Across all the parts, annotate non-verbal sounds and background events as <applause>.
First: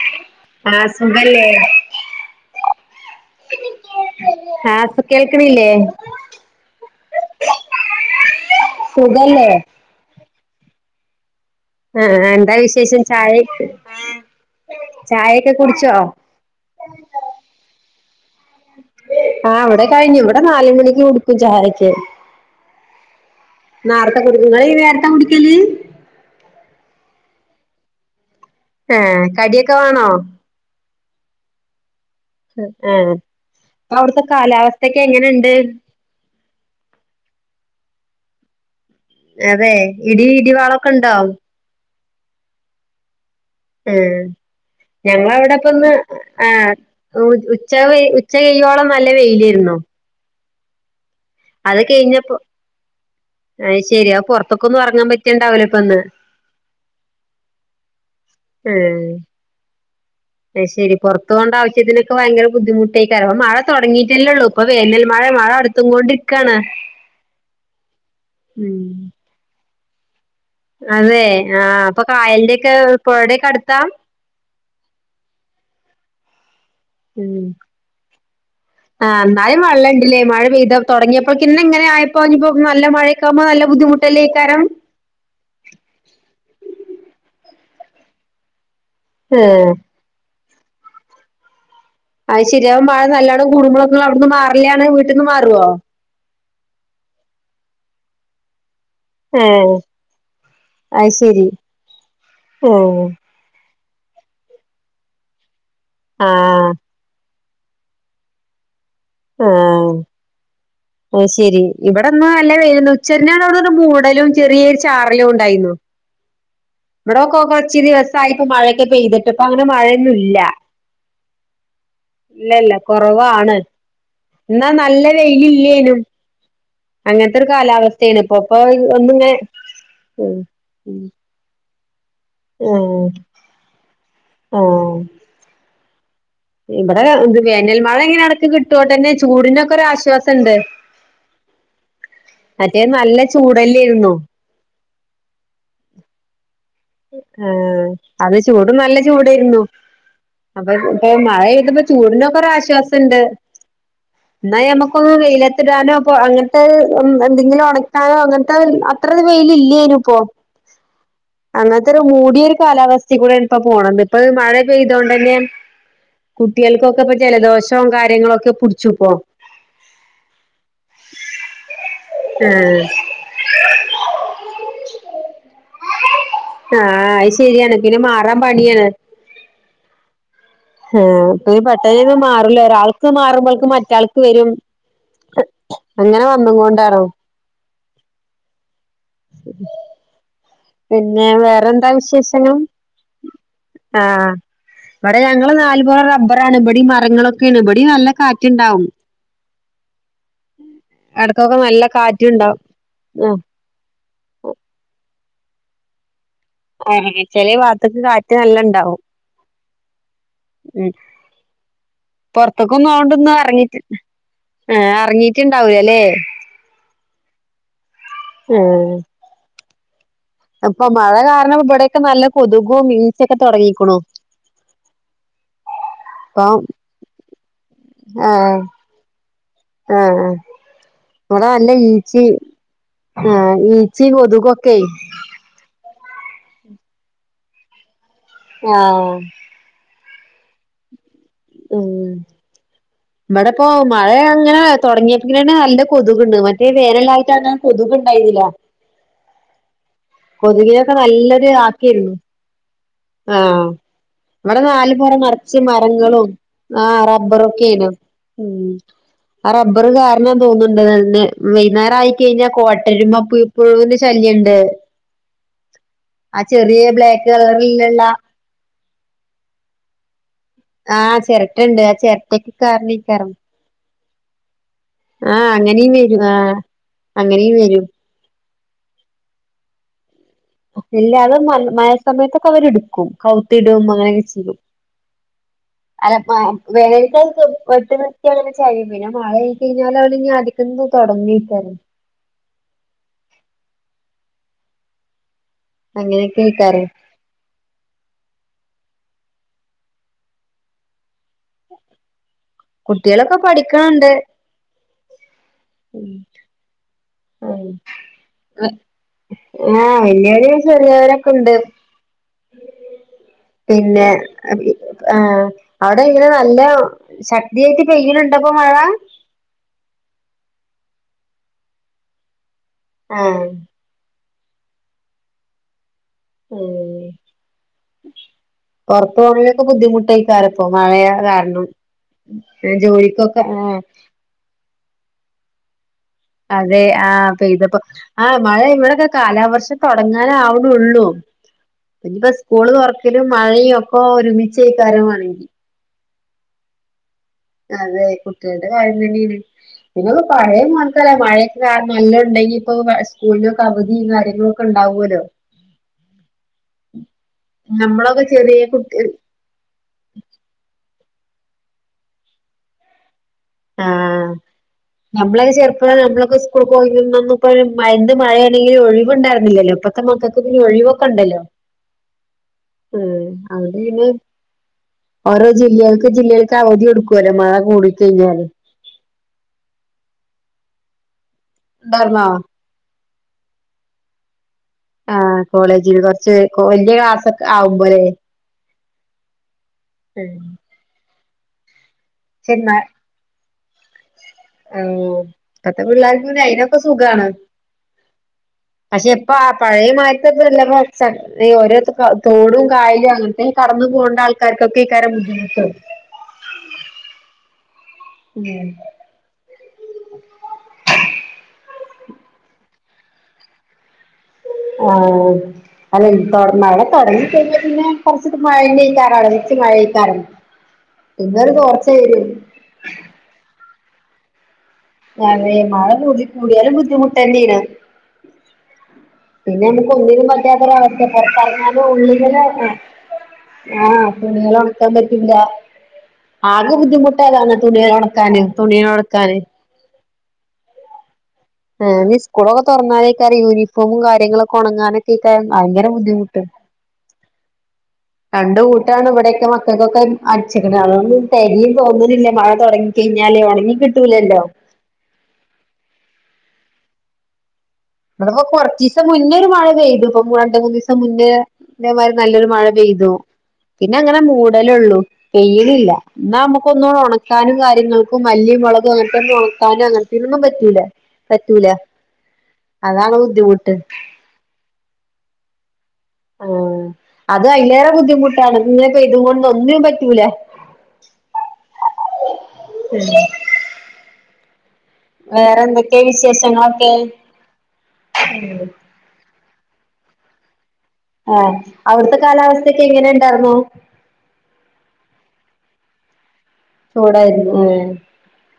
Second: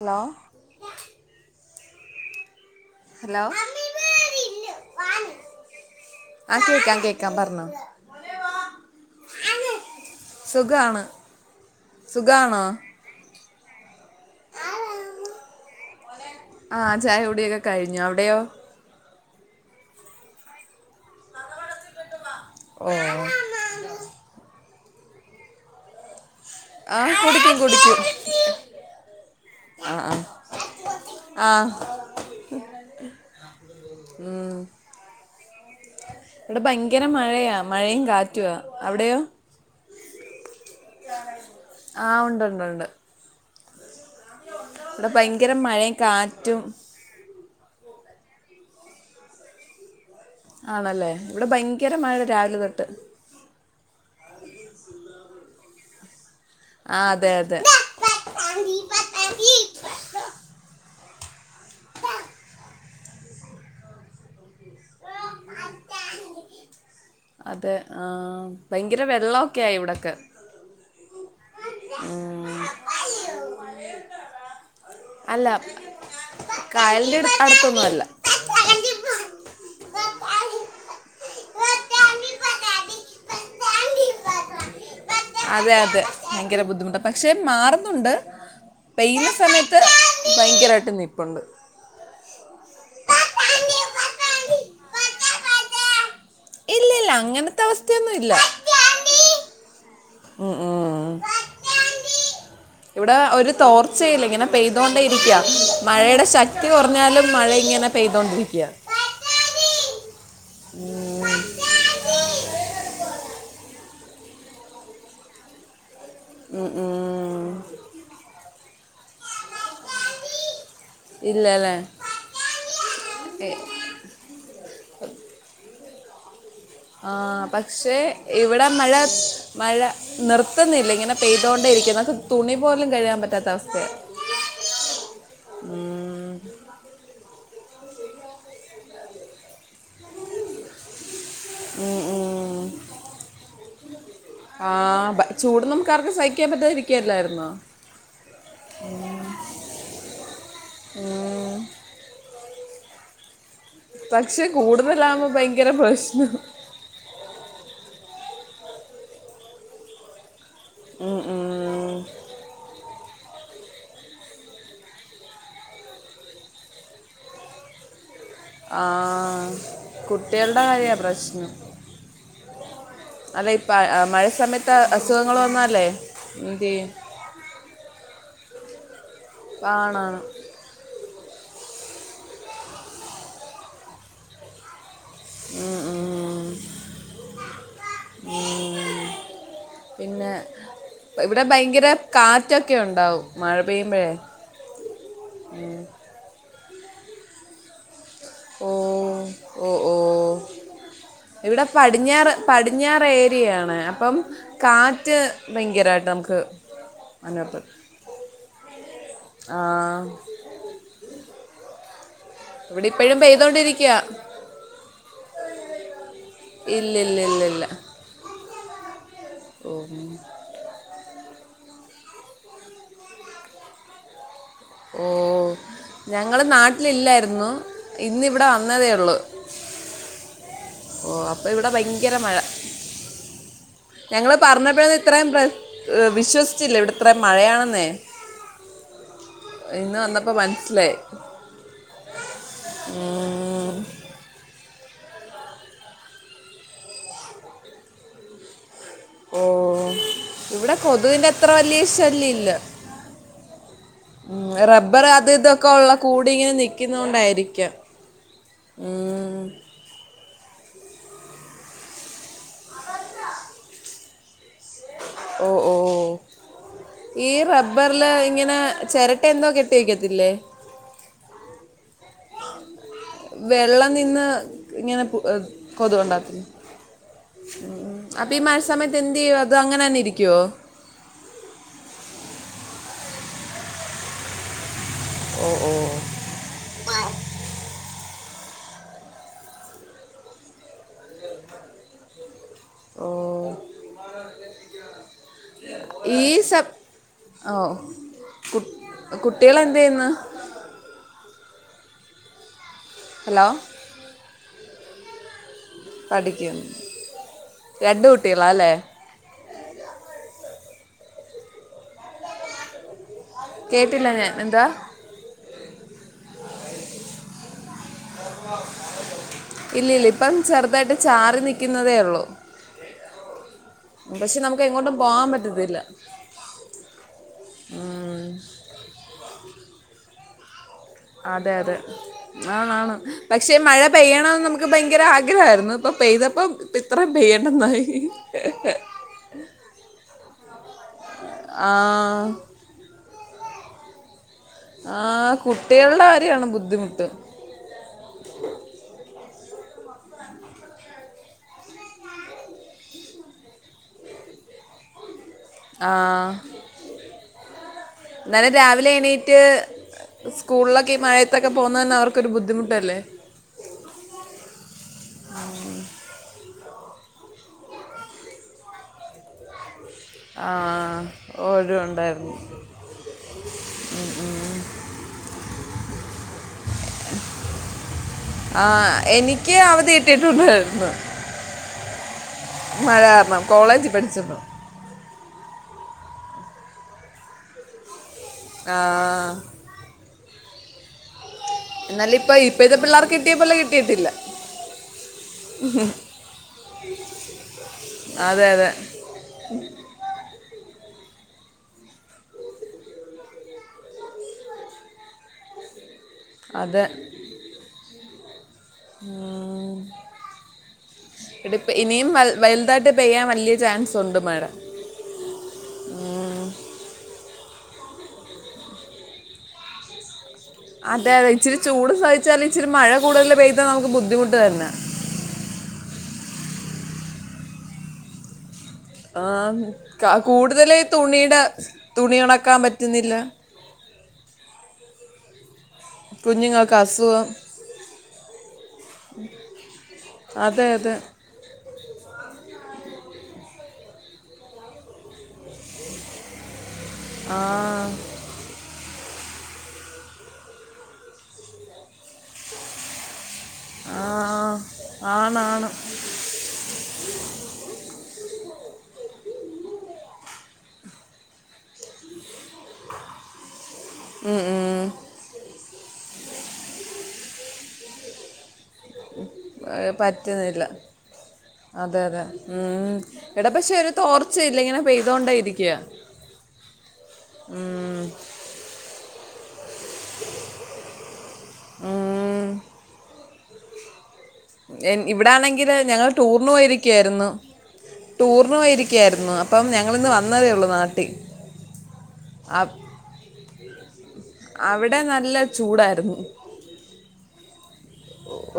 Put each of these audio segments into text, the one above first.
Hello ആ സുഖല്ലേ hello ആ ഇപ്പ കേൾക്കണില്ലേ ആ കേക്കാം കേക്കാം പറഞ്ഞോ സുഖല്ലേ സുഖാണ് ആ എന്താ സുഖാണോ വിശേഷം ചായ ചായ ഒക്കെ കുടിച്ചോ ആ ചായ കുടിയൊക്കെ കഴി പിന്നെ അവിടെയോ ആ ഇവിടെ കഴിഞ്ഞു ഇവിടെ നാല് മണിക്ക് കുടുക്കും ചായയൊക്കെ ഓ നാരത്തെ കൊടുക്ക നേരത്തെ കുടിക്കല് ആ കുടിക്കും കുടിക്കും ആ കടിയൊക്കെ വേണോ? ആഹ് ആ ഇപ്പ അവിടുത്തെ ഉം കാലാവസ്ഥൊക്കെ എങ്ങനെണ് <unintelligible> ഇവിടെ ഭയങ്കര മഴയാ മഴയും കാറ്റുവാ അവിടെയോ അതെ ഇടി ഇടിവാളൊക്കെ ഉണ്ടോ? ആ ഉണ്ട്ണ്ട് ഉണ്ട് ആ ഇവിടെ ഭയങ്കര ഞങ്ങളിവിടെപ്പ ഇന്ന് മഴയും ആ കാറ്റും ഉച്ച ഉച്ച കൈയ്യോളം നല്ല വെയിലായിരുന്നു ആണല്ലേ ഇവിടെ ഭയങ്കരമഴ രാവിലെ തൊട്ട് അ ശരി അപ്പ പുറത്തൊക്കൊ ഒന്ന് ഇറങ്ങാൻ പറ്റിയണ്ടാവലോ ഇപ്പൊന്ന് ആ അതെ അതെ പ്പ ശരി പുറത്തു കൊണ്ട ആവശ്യത്തിനൊക്കെ ഭയങ്കര ബുദ്ധിമുട്ടായിക്ക ക അ മഴ തുടങ്ങിയിട്ടല്ലേള്ളു ഇപ്പൊ വേനൽ മഴ മഴ അടുത്തും കൊണ്ടിരിക്കാണ് അതെ ഉം ക്ക് അതെ ആ അപ്പൊ കായലിന്റെ ഉം. ഒക്കെ പുഴയുടെക്കെ അടുത്ത അല്ല കായലിന്റെ അടു- ഉം അടുത്തൊന്നും അല്ല ആ എന്നയും വെള്ളം ഇല്ലേ മഴ പെയ്ത തുടങ്ങിയപ്പോക്കന്നെ ഇങ്ങനെ ആയപ്പോ അപ്പോ നല്ല മഴൊക്കാവുമ്പോ നല്ല ബുദ്ധിമുട്ടല്ലേ ക്കാരം അതെ അതെ ഭയങ്കര ബുദ്ധിമുട്ട് പക്ഷെ മാറുന്നുണ്ട് പെയ്യുന്ന ഏ സമയത്ത് ഭയങ്കരയിട്ട് നിപ്പുണ്ട് അത് ശരിയാകും മഴ നല്ലോണം കൂടുമ്പോളൊക്കും അവിടുന്ന് മാറില്ലാണ് വീട്ടിൽന്ന് മാറുവോ ഇല്ലല്ല അങ്ങനത്തെ അവസ്ഥയൊന്നും ഇല്ല ആ ഉം ഉം ഏ ഇവിടെ ഒരു തോർ തീച്ചല്ല ഇങ്ങനെ പെയ്തോണ്ടേ ഇരിക്കാ മഴയുടെ ആ ശക്തി കുറഞ്ഞാലും മഴ ഇങ്ങനെ പെയ്തോണ്ട്‌രിക്ക്യാ ആ അത് ശെരി ഇവിടെന്ന് നല്ല വെയില്ണ്ട് ഉച്ച ഞ്ഞാട് അവ്ട്ന്നൊരു മൂടലും ചെറിയെര് ചാറലുംണ്ടായ്ന്നു ഇവിടോക്കാെ കൊർച്ച് ദിവസായിട്ട് മഴെ പെയ്തിട്ട് ഇപ്പ അങ്ങനെ മഴെന്നുംല്ല ഇല്ല അല്ലേ ഇല്ലല്ല എ- കൊറവാണ് ന്നാ നല്ല വെയിലില്ലേനും ആ അങ്ങനത്തെ ഒരു പക്ഷെ കാലാവസ്ഥയാണ് ഇപ്പൊ ഇപ്പൊ ഇവ്ടെ മഴ ഒന്നിങ്ങനെ മഴ ഉം നിർത്ത്ന്നില്ല ഇങ്ങനെ പെയ്തോണ്ടേ ഇരിക്ക് അത് തുണി പോലും ഉം കഴ്കാൻ പറ്റാത്ത അവസ്ഥയാ ആഹ് ഊം ഇവിടെ ത് വേനൽമഴങ്ങനെ എടക്ക് കിട്ടാേണ്ടന്നെ ചൂടിനൊക്കെ ഒരാശ്വാസണ്ട് ഉം ഉം ചൂടല്ലേരുന്നോ ആ ചൂട് നമുക്കാർക്കും സഹിക്കാൻ പറ്റാതിരി ആ അത് ചൂട് നല്ല ചൂടേയ്ര്ന്നു അപ്പൊ ഇപ്പൊ മഴെയ്തപ്പോ ചൂട്നൊക്കെ പ്പ ആശ്വാസണ്ട് പക്ഷെ എന്നാൽ ഞമുക്കൊന്ന് കൂടുതലാകുമ്പോൾ വെയില ഭയങ്കര എത്തിടാനോ അപ്പ പ്രശ്നം അങ്ങനത്തെ എന്തെങ്കിലും ഉണക്കാനോ അങ്ങന ത്ത അത്ര വെയില ഇല്ലായിനും ഇപ്പൊ. ഉം, ഉം. അങ്ങൻത്തൊരു മൂടിയൊരു കാലാവസ്ഥി കൂടെ ഇപ്പൊ പോണം ഇപ്പൊ മഴ പെയ്തൊണ്ടെന്നെ കുട്ട്യേൾക്കൊക്കെ ഇപ്പ ജലദോഷം കാര്യങ്ങളൊ ആഹ് കുട്ട്യൾടെ കാര്യ പ്രശ്നം ആഹ് അല്ല ഇപ്പ മഴ സമയത്ത് അസുഖങ്ങൾ വന്നല്ലേ ഉം ആഹ് അഅ് ശെര്യാണ് പിന്നെ മാറാൻ പാ ഇങ്ങനെ കാണാം ഓ ഇപ്പ ഈ പെട്ടണൊന്നും മാറൂല ഒരാൾക്ക് മാറുമ്പോൾക്ക് മറ്റാൾക്ക് വരും ഉം, അങ്ങനെ ഉം. വന്ന് കൊണ്ടാണോ പിന്നെ പിന്നെ ഇവിടെ ഭയങ്കര വേറെന്താ വിശേഷണം കാറ്റൊക്കെ ഉണ്ടാവും മഴ പെയ്യുമ്പോഴേ ആഹ് ഇവടെ ഞങ്ങള് നാല് പറ റബ്ബർ ണ് ഇബടിം മരങ്ങളൊക്കെ ആണ് ഇബടിം നല്ല കാറ്റിണ്ടാവും ഓഹ് ഓഹ് ഇവിടെ നല്ല പടിഞ്ഞാറ് കാറ്റുണ്ടാവും പടിഞ്ഞാറ് ഉം ഏരിയയാണ് അപ്പം കാറ്റ് ഭയങ്കരായിട്ട് നമുക്ക് ആഹ് ചെലേ അനുഭവപ്പെടും ഭാത്തേക്ക് കാറ്റ് നല്ല ഇണ്ടാവും ആ പുറത്തൂക്കും ഇവിടെ ഇപ്പോഴും ന്നുണ്ടൊന്നും ഇറങ്ങിട്ട് പെയ്തോണ്ടിരിക്കുക ആഹ് എറങ്ങിട്ടുണ്ടാവല്ലേ ഇല്ല ഇല്ല ഇല്ല ഉം ഓഹ് അപ്പൊ മഴ കാരണം ഇവിടെക്കെ നല്ല കൊതുകോ മീച്ചൊക്കെ തുടങ്ങിക്കണു ഓഹ് ഞങ്ങള് ഇപ്പം നാട്ടിലില്ലായിരുന്നു ഇന്നിവിടെ ആഹ് വന്നതേ ഉള്ളു ആഹ് ഓഹ് അപ്പൊ ഇവടെ ഇവിടെ നല്ല ഭയങ്കര ഈച്ചിം മഴ ആഹ് ഈ ഈച്ചേ ഞങ്ങൾ കൊതുകൊക്കെ പറഞ്ഞപ്പോഴൊന്നും ഇത്രയും പ്ര- വിശ്വസിച്ചില്ല ഇവിടെ ഇത്ര മഴയാണെന്നേ ആഹ് അപ്പോൾ മനസ്സിലായി ഉം ഇവിടിപ്പോ ഉം. മഴ അങ്ങനെ തുടങ്ങിയങ്കിലാണ് നല്ല കൊതുകിണ്ട് മറ്റേ വേനല്ലായിട്ട് അങ്ങ് കൊതുക് ഇണ്ടായിന്നില്ല ഓ ഇവിടെ കൊതുവിന്റെ അത്ര നല്ലൊരു വല്യ ആക്കേര്ന്നു ശല്യം ഇല്ല ആഹ് ഇവിടെ നാല് റബ്ബർ പൊറ അത് നറച്ച് ഇതൊക്കെ ഉള്ള മരങ്ങളും കൂടി ഇങ്ങനെ ആഹ് നിക്കുന്നോണ്ടായിരിക്കാം റബ്ബറൊക്കെന്നു ഉം. ആഹ് റബ്ബറ് തോന്നുന്നുണ്ടന്നെ വൈന്നേരം ആയി കഴിഞ്ഞാൽ കോട്ടരുമ പു പ്പഴുവിന്റെ ശല്യണ്ട് ഓ അ ചെറീയെ ബ്ലാക്ക് കളർ റബ്ബറില് ഇങ്ങനെ ചിരട്ട എന്തോ കെട്ടി വക്കത്തില്ലേ? ആഹ് ചിരട്ടുണ്ട് ആ ചിരട്ടക്കെ കണി വെള്ളം നിന്ന് ഇങ്ങനെ ആഹ് അങ്ങനെയും കൊതു വരും ഉണ്ടാകത്തില്ലേ ആഹ് അങ്ങനെയും വരും അപ്പൊ ഈ മ സമയത്ത് എന്ത് ചെയ്യും അതങ്ങനെ തന്ന ഇരി ഇല്ല അത് മ മഴ സമയത്ത് അവരെടുക്കും കൗത്തിടും അങ്ങനെയൊക്കെ ചെയ്യും. ഓ ഓ അ <unintelligible> പെട്ടന്ന് ക്കങ്ങനെ ചഴും പിന്നെ മഴ ആയി കഴിഞ്ഞാൽ ആദ്യക്കന്നു തുടങ്ങയിക്കാരം. ഓ അങ്ങനെയൊക്കെ ഈസ ആയിക്കാരം ഓ കു കുട്ടികള് എന്ത ചെയ്യന്ന്? കുട്ടികളൊക്കെ ഹലോ പഠിക്കണിണ്ട്. പഠിക്കുന്നു ആ രണ്ട് കുട്ടികളാ അല്ലേ ആഹ വല്യോൽ ചെറിയവരൊക്കെ ഉണ്ട് പിന്നെ കേട്ടില്ല ഞാൻ എന്താ ഏ അവിടെ എങ്ങനെ നല്ല ശക്തിയായിട്ട് പെയ്യിനിണ്ടൊപ്പോ മഴ ഇല്ല ഇല്ല ഇപ്പം ചെറുതായിട്ട് ചാറി നിക്ക്ന്നതേ ഒള്ളൂ ആഹ് പക്ഷെ നമുക്ക് എങ്ങോട്ടും പോകാൻ പറ്റത്തില്ല ഉം ഉം, പൊറത്ത് പോവണെങ്കിക്കെ ബുദ്ധിമുട്ടായി കാര അതെ അതെ ആണാണ് ജോലിക്കൊക്കെ പക്ഷെ ആഹ് മഴ പെയ്യണംന്ന് നമുക്ക് ഭയങ്കര ആഗ്രഹമായിരുന്നു ഇപ്പൊ പെയ്തപ്പം അതെ ഇത്രയും ആഹപെയ്‌തപ്പോ പെയ്യണ്ടെന്നായി ആ മഴ ഇവിടെക്കെ കാലാവർഷം തുടങ്ങാനാവ്ണൊള്ളൂ ആ ഇഞ്പ്പോ സ്കൂള് തുറക്കലും മഴയും ഒക്കെ ഒരുമിച്ച് ആ കുട്ടികള്ടെ കാ കാര്യാണ് ബുദ്ധിമുട്ട് അതെ കുട്ടികളുടെ കാര്യം തന്നെയാണ് പിന്നെ പഴയ മായിരിക്കല്ല മഴയൊക്കെ നല്ലോം ഉണ്ടെങ്കി ഇപ്പൊ സ്കൂളിനൊക്കെ അവധി കാര്യങ്ങളൊക്കെ ഉണ്ടാവുമല്ലോ ആ നമ്മളൊക്കെ എന്നാലെ ചെറിയ രാവിലെ കുട്ടി എണീറ്റ് സ്കൂളിലൊക്കെ മഴ ത്തക്ക പോകുന്നതന്നെ അവർക്ക് ഒരു ബുദ്ധിമുട്ടല്ലേ ആ നമ്മളൊക്കെ ചെറുപ്പ നമ്മളൊക്കെ പോന്ന ഇപ്പഴും മയ മഴയാണെങ്കില ഒഴിവുണ്ടരുന്നില്ലല്ലോ ഇപ്പൊ മക്കൾക്ക് ആ പിന്നെ ഒഴിവൊക്കെ ഉണ്ടല്ലോ ഓരോ ഉണ്ടായിരുന്നു ഉം അതൊണ്ട് പിന്നെ ഓരോ ജില്ലകൾക്ക് ജില്ലകൾക്ക് അവധി കൊടുക്കുവല്ലോ മഴ കൂടിക്കഴിഞ്ഞാൽ ആ എനിക്ക് അവധി കിട്ടിയിട്ടുണ്ടായിരുന്ന ഉണ്ടാർന്നോ മഴ കാരണം കോളേജ് പഠിച്ചപ്പ ആ കോളേജിൽ കൊറച്ച് വലയ ക്ലാസ്സെക്കെ ആവുമ്പോഴല്ലേ ആ <inaudible> എന്നാലും ഇപ്പൊ ച്ച് ന്ന ഇപ്പോഴത്തെ പിള്ളേർക്ക് കിട്ടിയ പോലെ കിട്ടിയിട്ടില്ല ഇപ്പത്തെ പിള്ളേർക്ക് അയിതിനൊക്കെ സുഖാണ് അതെ അതെ പക്ഷെ ഇപ്പ ആ പഴയ മഴത്തപ്പല്ലപ്പോ സത്യം ഓരോ തോടും കായലും അങ്ങനത്ത കടന്നു പോകേണ്ട ആൾക്കാർക്കൊക്കെ ഈ കാര്യം ബുദ്ധിമുട്ടാകും അതെ ഉം ഉം ഇടുപ്പ് ഇനിയും വലുതായിട്ട് പെയ്യാൻ വലിയ ചാൻസ് ഉണ്ട് മഴ ആ അല്ലെ <unintelligible> മഴ തുടങ്ങി പിന്നെ പിന്നെ കുറച്ചിട്ട് മഴക്കാറോ നച്ച് മഴ കഴക്കാറണ്ട് അതെ അതെ ഇച്ചിരി ചൂട് സഹിച്ചാലും ഇച്ചിരി മഴ കൂടുതൽ പെയ്താ നമു ബുദ്ധിമുട്ട് വരുന്നെ ഞാനെ മഴ കൂ കൂടിയാലും ബുദ്ധിമുട്ട്ന്നെയാണ് പിന്നെ നമുക്ക് ഒന്നിനും പറ്റാത്തൊ കൂടുതൽ അവസ്ഥ തുണിയുടെ പുറത്തിറങ്ങാനും തുണി ഉള്ള ഉണക്കാൻ പറ്റുന്നില്ല ആഹ തുണികൾ ഉണക്കാൻ പറ്റില്ല ആകെ കുഞ്ഞുങ്ങൾക്ക് അസുഖം ബുദ്ധിമുട്ടതന്ന തുണികൽ ഉണക്കാന് തുണികൽ ഉണക്കാന് അതെ അതെ ഏ ഇനി സ്കൂളൊക്കെ തുറന്നാലേക്കെറ യൂണിഫോമും കാര്യങ്ങളൊക്കെ ഉണങ്ങാനൊക്കെക്ക ഭയങ്കര ബുദ്ധിമുട്ട് ആ രണ്ട് ഇവിടെയൊക്കെ മക്കൾക്കൊക്കെ അടച്ചിക്കണ് അതൊന്നും തെരിയും തോന്നുന്നില്ല മഴ തുടങ്ങ കഴിഞ്ഞിട്ട് ഞാലേ ഉണങ്ങി ആ കിട്ടൂലല്ലോ ആണാണ് അപ്പൊ കൊറച്ച് ദിവസം മുന്നേ ഒരു മഴ പെയ്തു ഇപ്പൊ രണ്ട് മൂന്ന് ദിവസം മുന്നേമാരി നല്ലൊരു മഴ പെയ്തു പിന്നെ അങ്ങനെ ഉം, ഉം. മൂടലള്ളൂ പെയിലില്ല എന്നാ നമ്മുക്ക് ഒന്നുക ഉണ- കാനും കാര്യങ്ങൾക്കും മല്ലി മു ക് അങ്ങനത്തെ നോക്കാനും ഏഹ് അങ്ങനത്തന്നൊന്നും പറ്റുന്നില്ല പറ്റൂല പറ്റൂല അതെ അതെ ഉം അതാണ് എടാ പക്ഷെ ബുദ്ധിമുട്ട് ഒരു തോർച്ച ഇല്ല ഇങ്ങനെ പെയ്തോണ്ട ഇരിക്കയാ ആ അത് അതിലേറെ ബുദ്ധിമുട്ടാണ് ഇങ്ങനെപെയ്തുകൊണ്ട ഒന്നിന്നും പറ്റൂലേ <unintelligible> ഇവിടെ വേറെ ആണെങ്കിൽ എന്തൊക്കെ ഞങ്ങൾ ടൂറിന് വിശേഷങ്ങളൊക്കെ പോയിരിക്കയായിരുന്നു ടൂറിന് പോയിരിക്കുവയായിരുന്നു അ അപ്പം ഞങ്ങളിന്ന് വന്നതേ ഉള്ളൂ നാട്ടി ആ അവിടുത്തെ കാലാവസ്ഥയൊക്കെ എങ്ങനെ ഉണ്ടായിരുന്നു അവിടെ നല്ല ചൂടായിരുന്നു ചൂടായിരുന്നു ആ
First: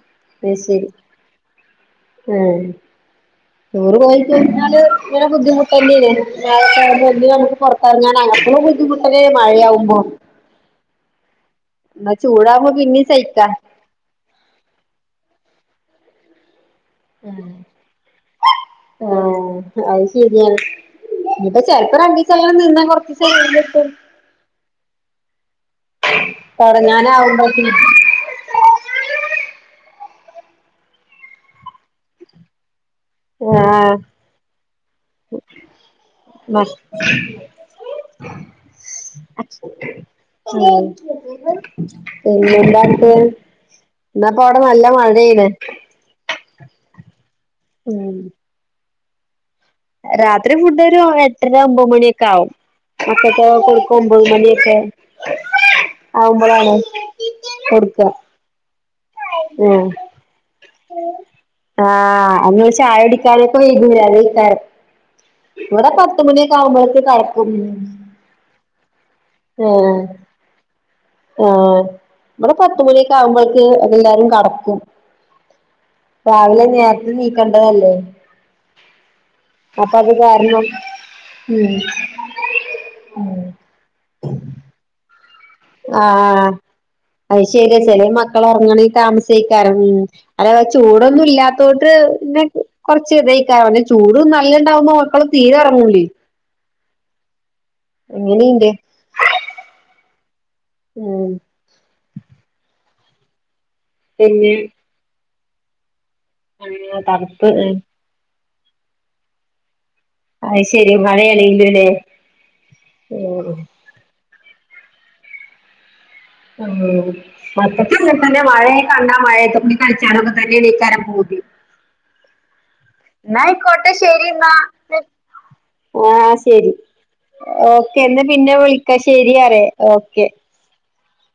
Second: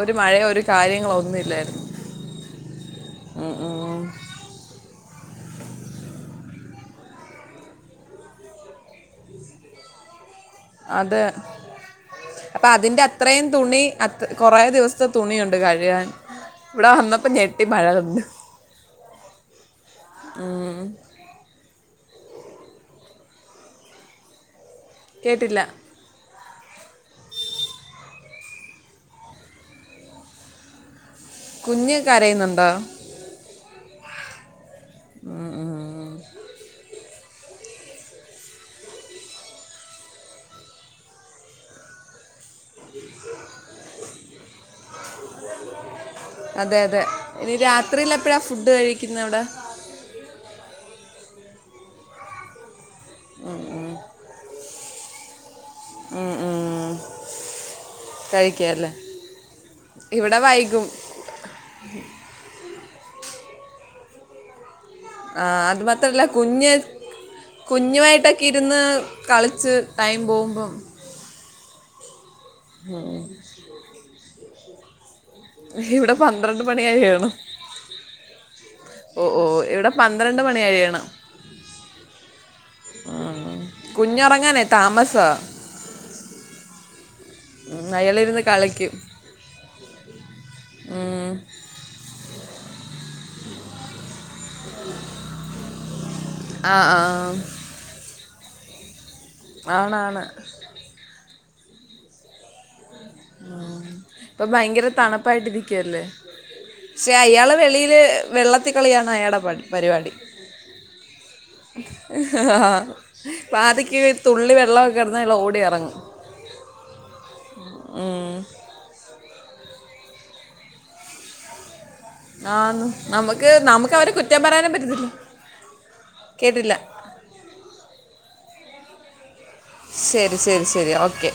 ഒരു മഴയോ അ ഒരു ശരി കാര്യങ്ങളോ ഒന്നുമില്ലായിരുന്നു ആഹ ഉം, ടൂറ് ഉം. പോയി കിഞ്ഞാല് ഇങ്ങനെ ബുദ്ധിമുട്ടന്നായിരുന്നു വ നമുക്ക് പുറത്തിറങ്ങാൻ അങ്ങനക്ക ബുദ്ധിമുട്ടന്ന മഴയാവുമ്പോ അത് എന്നാ അപ്പൊ ചൂടാവുമ്പോ അതിന്റെ പിന്നേം അത്രയും സഹിക്കാ തുണി അത് കൊറ ദിവസത്തെ തുണിയുണ്ട് കഴുകാൻ ഇവിടെ വന്നപ്പോ ആ ഞെട്ടി മഴ തന്നു ആഹ അത് ശരിയാണ് ഉം. ഇനിപ്പം ചെലപ്പം രണ്ടീസ <unintelligible> കേട്ടില്ല തുടങ്ങാനവുമ്പോഴത്തിന് കുഞ്ഞ് കരയുന്നുണ്ടോ ആഹ് ബ പിന്നെന്താണ് ഇപ്പ അവിടെ നല്ല മഴെയാണ് അതെ അതെ രാത്രിയിലപ്പോഴാ ഫുഡ് കഴിക്കു ഇന്നിവിടെ രാത്രി ഫുഡൊരു എട്ടര ഒമ്പത് മണിയൊക്കെ ആകും മക്കൾക്ക് കൊടുക്കുമ്പോൾ ഒമ്പത് മണിയൊക്കെ ഉം, ആവുമ്പോഴാണ് ഉം. കൊടുക്ക കഴിക്കല്ലേ ഇവിടെ വൈകും <unintelligible> <unintelligible> ആ അത് ഇവിടെ പത്ത് മാത്രല്ല മണിയൊക്കെ കുഞ്ഞ് ആവുമ്പോഴേക്ക് കടക്കും കുഞ്ഞുമായിട്ടൊക്കെ ഇരുന്ന് കളിച്ച് ആഹ് ടൈം പോകുമ്പം ആഹ് ഇവിടെ പത്തുമണിയക്കെയാ കുമ്പോഴക്ക് എല്ലാവാരും കിടക്കും ഉം ഇവിടെ പന്ത്രണ്ട് മണിായിയണം നീക്കണ്ടതല്ലേ ഓ ഓ ഇവിടെ അപ്പൊ അത് പന്ത്രണ്ട് കാരണം മണിയഴിയണം ഉം ഉ കുഞ്ഞുറങ്ങാനെ താമസാ ആഹ് അത് ശരിയ ഉം, അയാളിരുന്ന് ചെലേമക്കലോറ ങ്ങണെങ്കി കളിക്കും താമസിക്കാറ ഉ അല്ല ചൂടൊന്നും ഉം. ഇല്ലാത്തോട്ട് പിന്നെകൊറ തക്കെ ചൂടും നല്ലണ്ടാവുന്ന മക്കളും തീരെറങ്ങൂലേ ആ ആഹ് എങ്ങനെയണ്ട് ആണ് ആണ് ഉം <inaudible> ഇപ്പൊ പിന്നെ ഭയങ്കര തണുപ്പ പൈട്ട്തിക്കുകല്ലേ ആഹ് പക്ഷെ തണുപ്പ് അയാളെ ഉം വെളിയില് വെള്ളത്തി കളിയാണ് അയാടെ പണീ അത് ശെരി മഴയളലൂല്ലേ മ്മ് പാതിക്ക് തുള്ളി വെള്ളമൊക്കെകെടന്ന അയാൾ ഓടി ഇറങ്ങും ഇങ്ങനെ ഉം. തന്നെ വഴെക്കാണ് മഴയത്തെ കൂടി കളിച്ചാണൊക്കെ തന്നെണീക്കാരം പൂതി ആന്ന് എന്നാ നമുക്ക് ആയ്ക്കോട്ടെ നമുക്ക് അവരെ ശരി കുറ്റം ന്നാ പറയാനും പറ്റത്തില്ല ആഹ് ശരി കേട്ടില്ല ഓക്കെ എന്ന പിന്നെ വിളി കഷെ ശരിറേ ഓക്കെ ശരി ശരി ശരി ഓക്കെ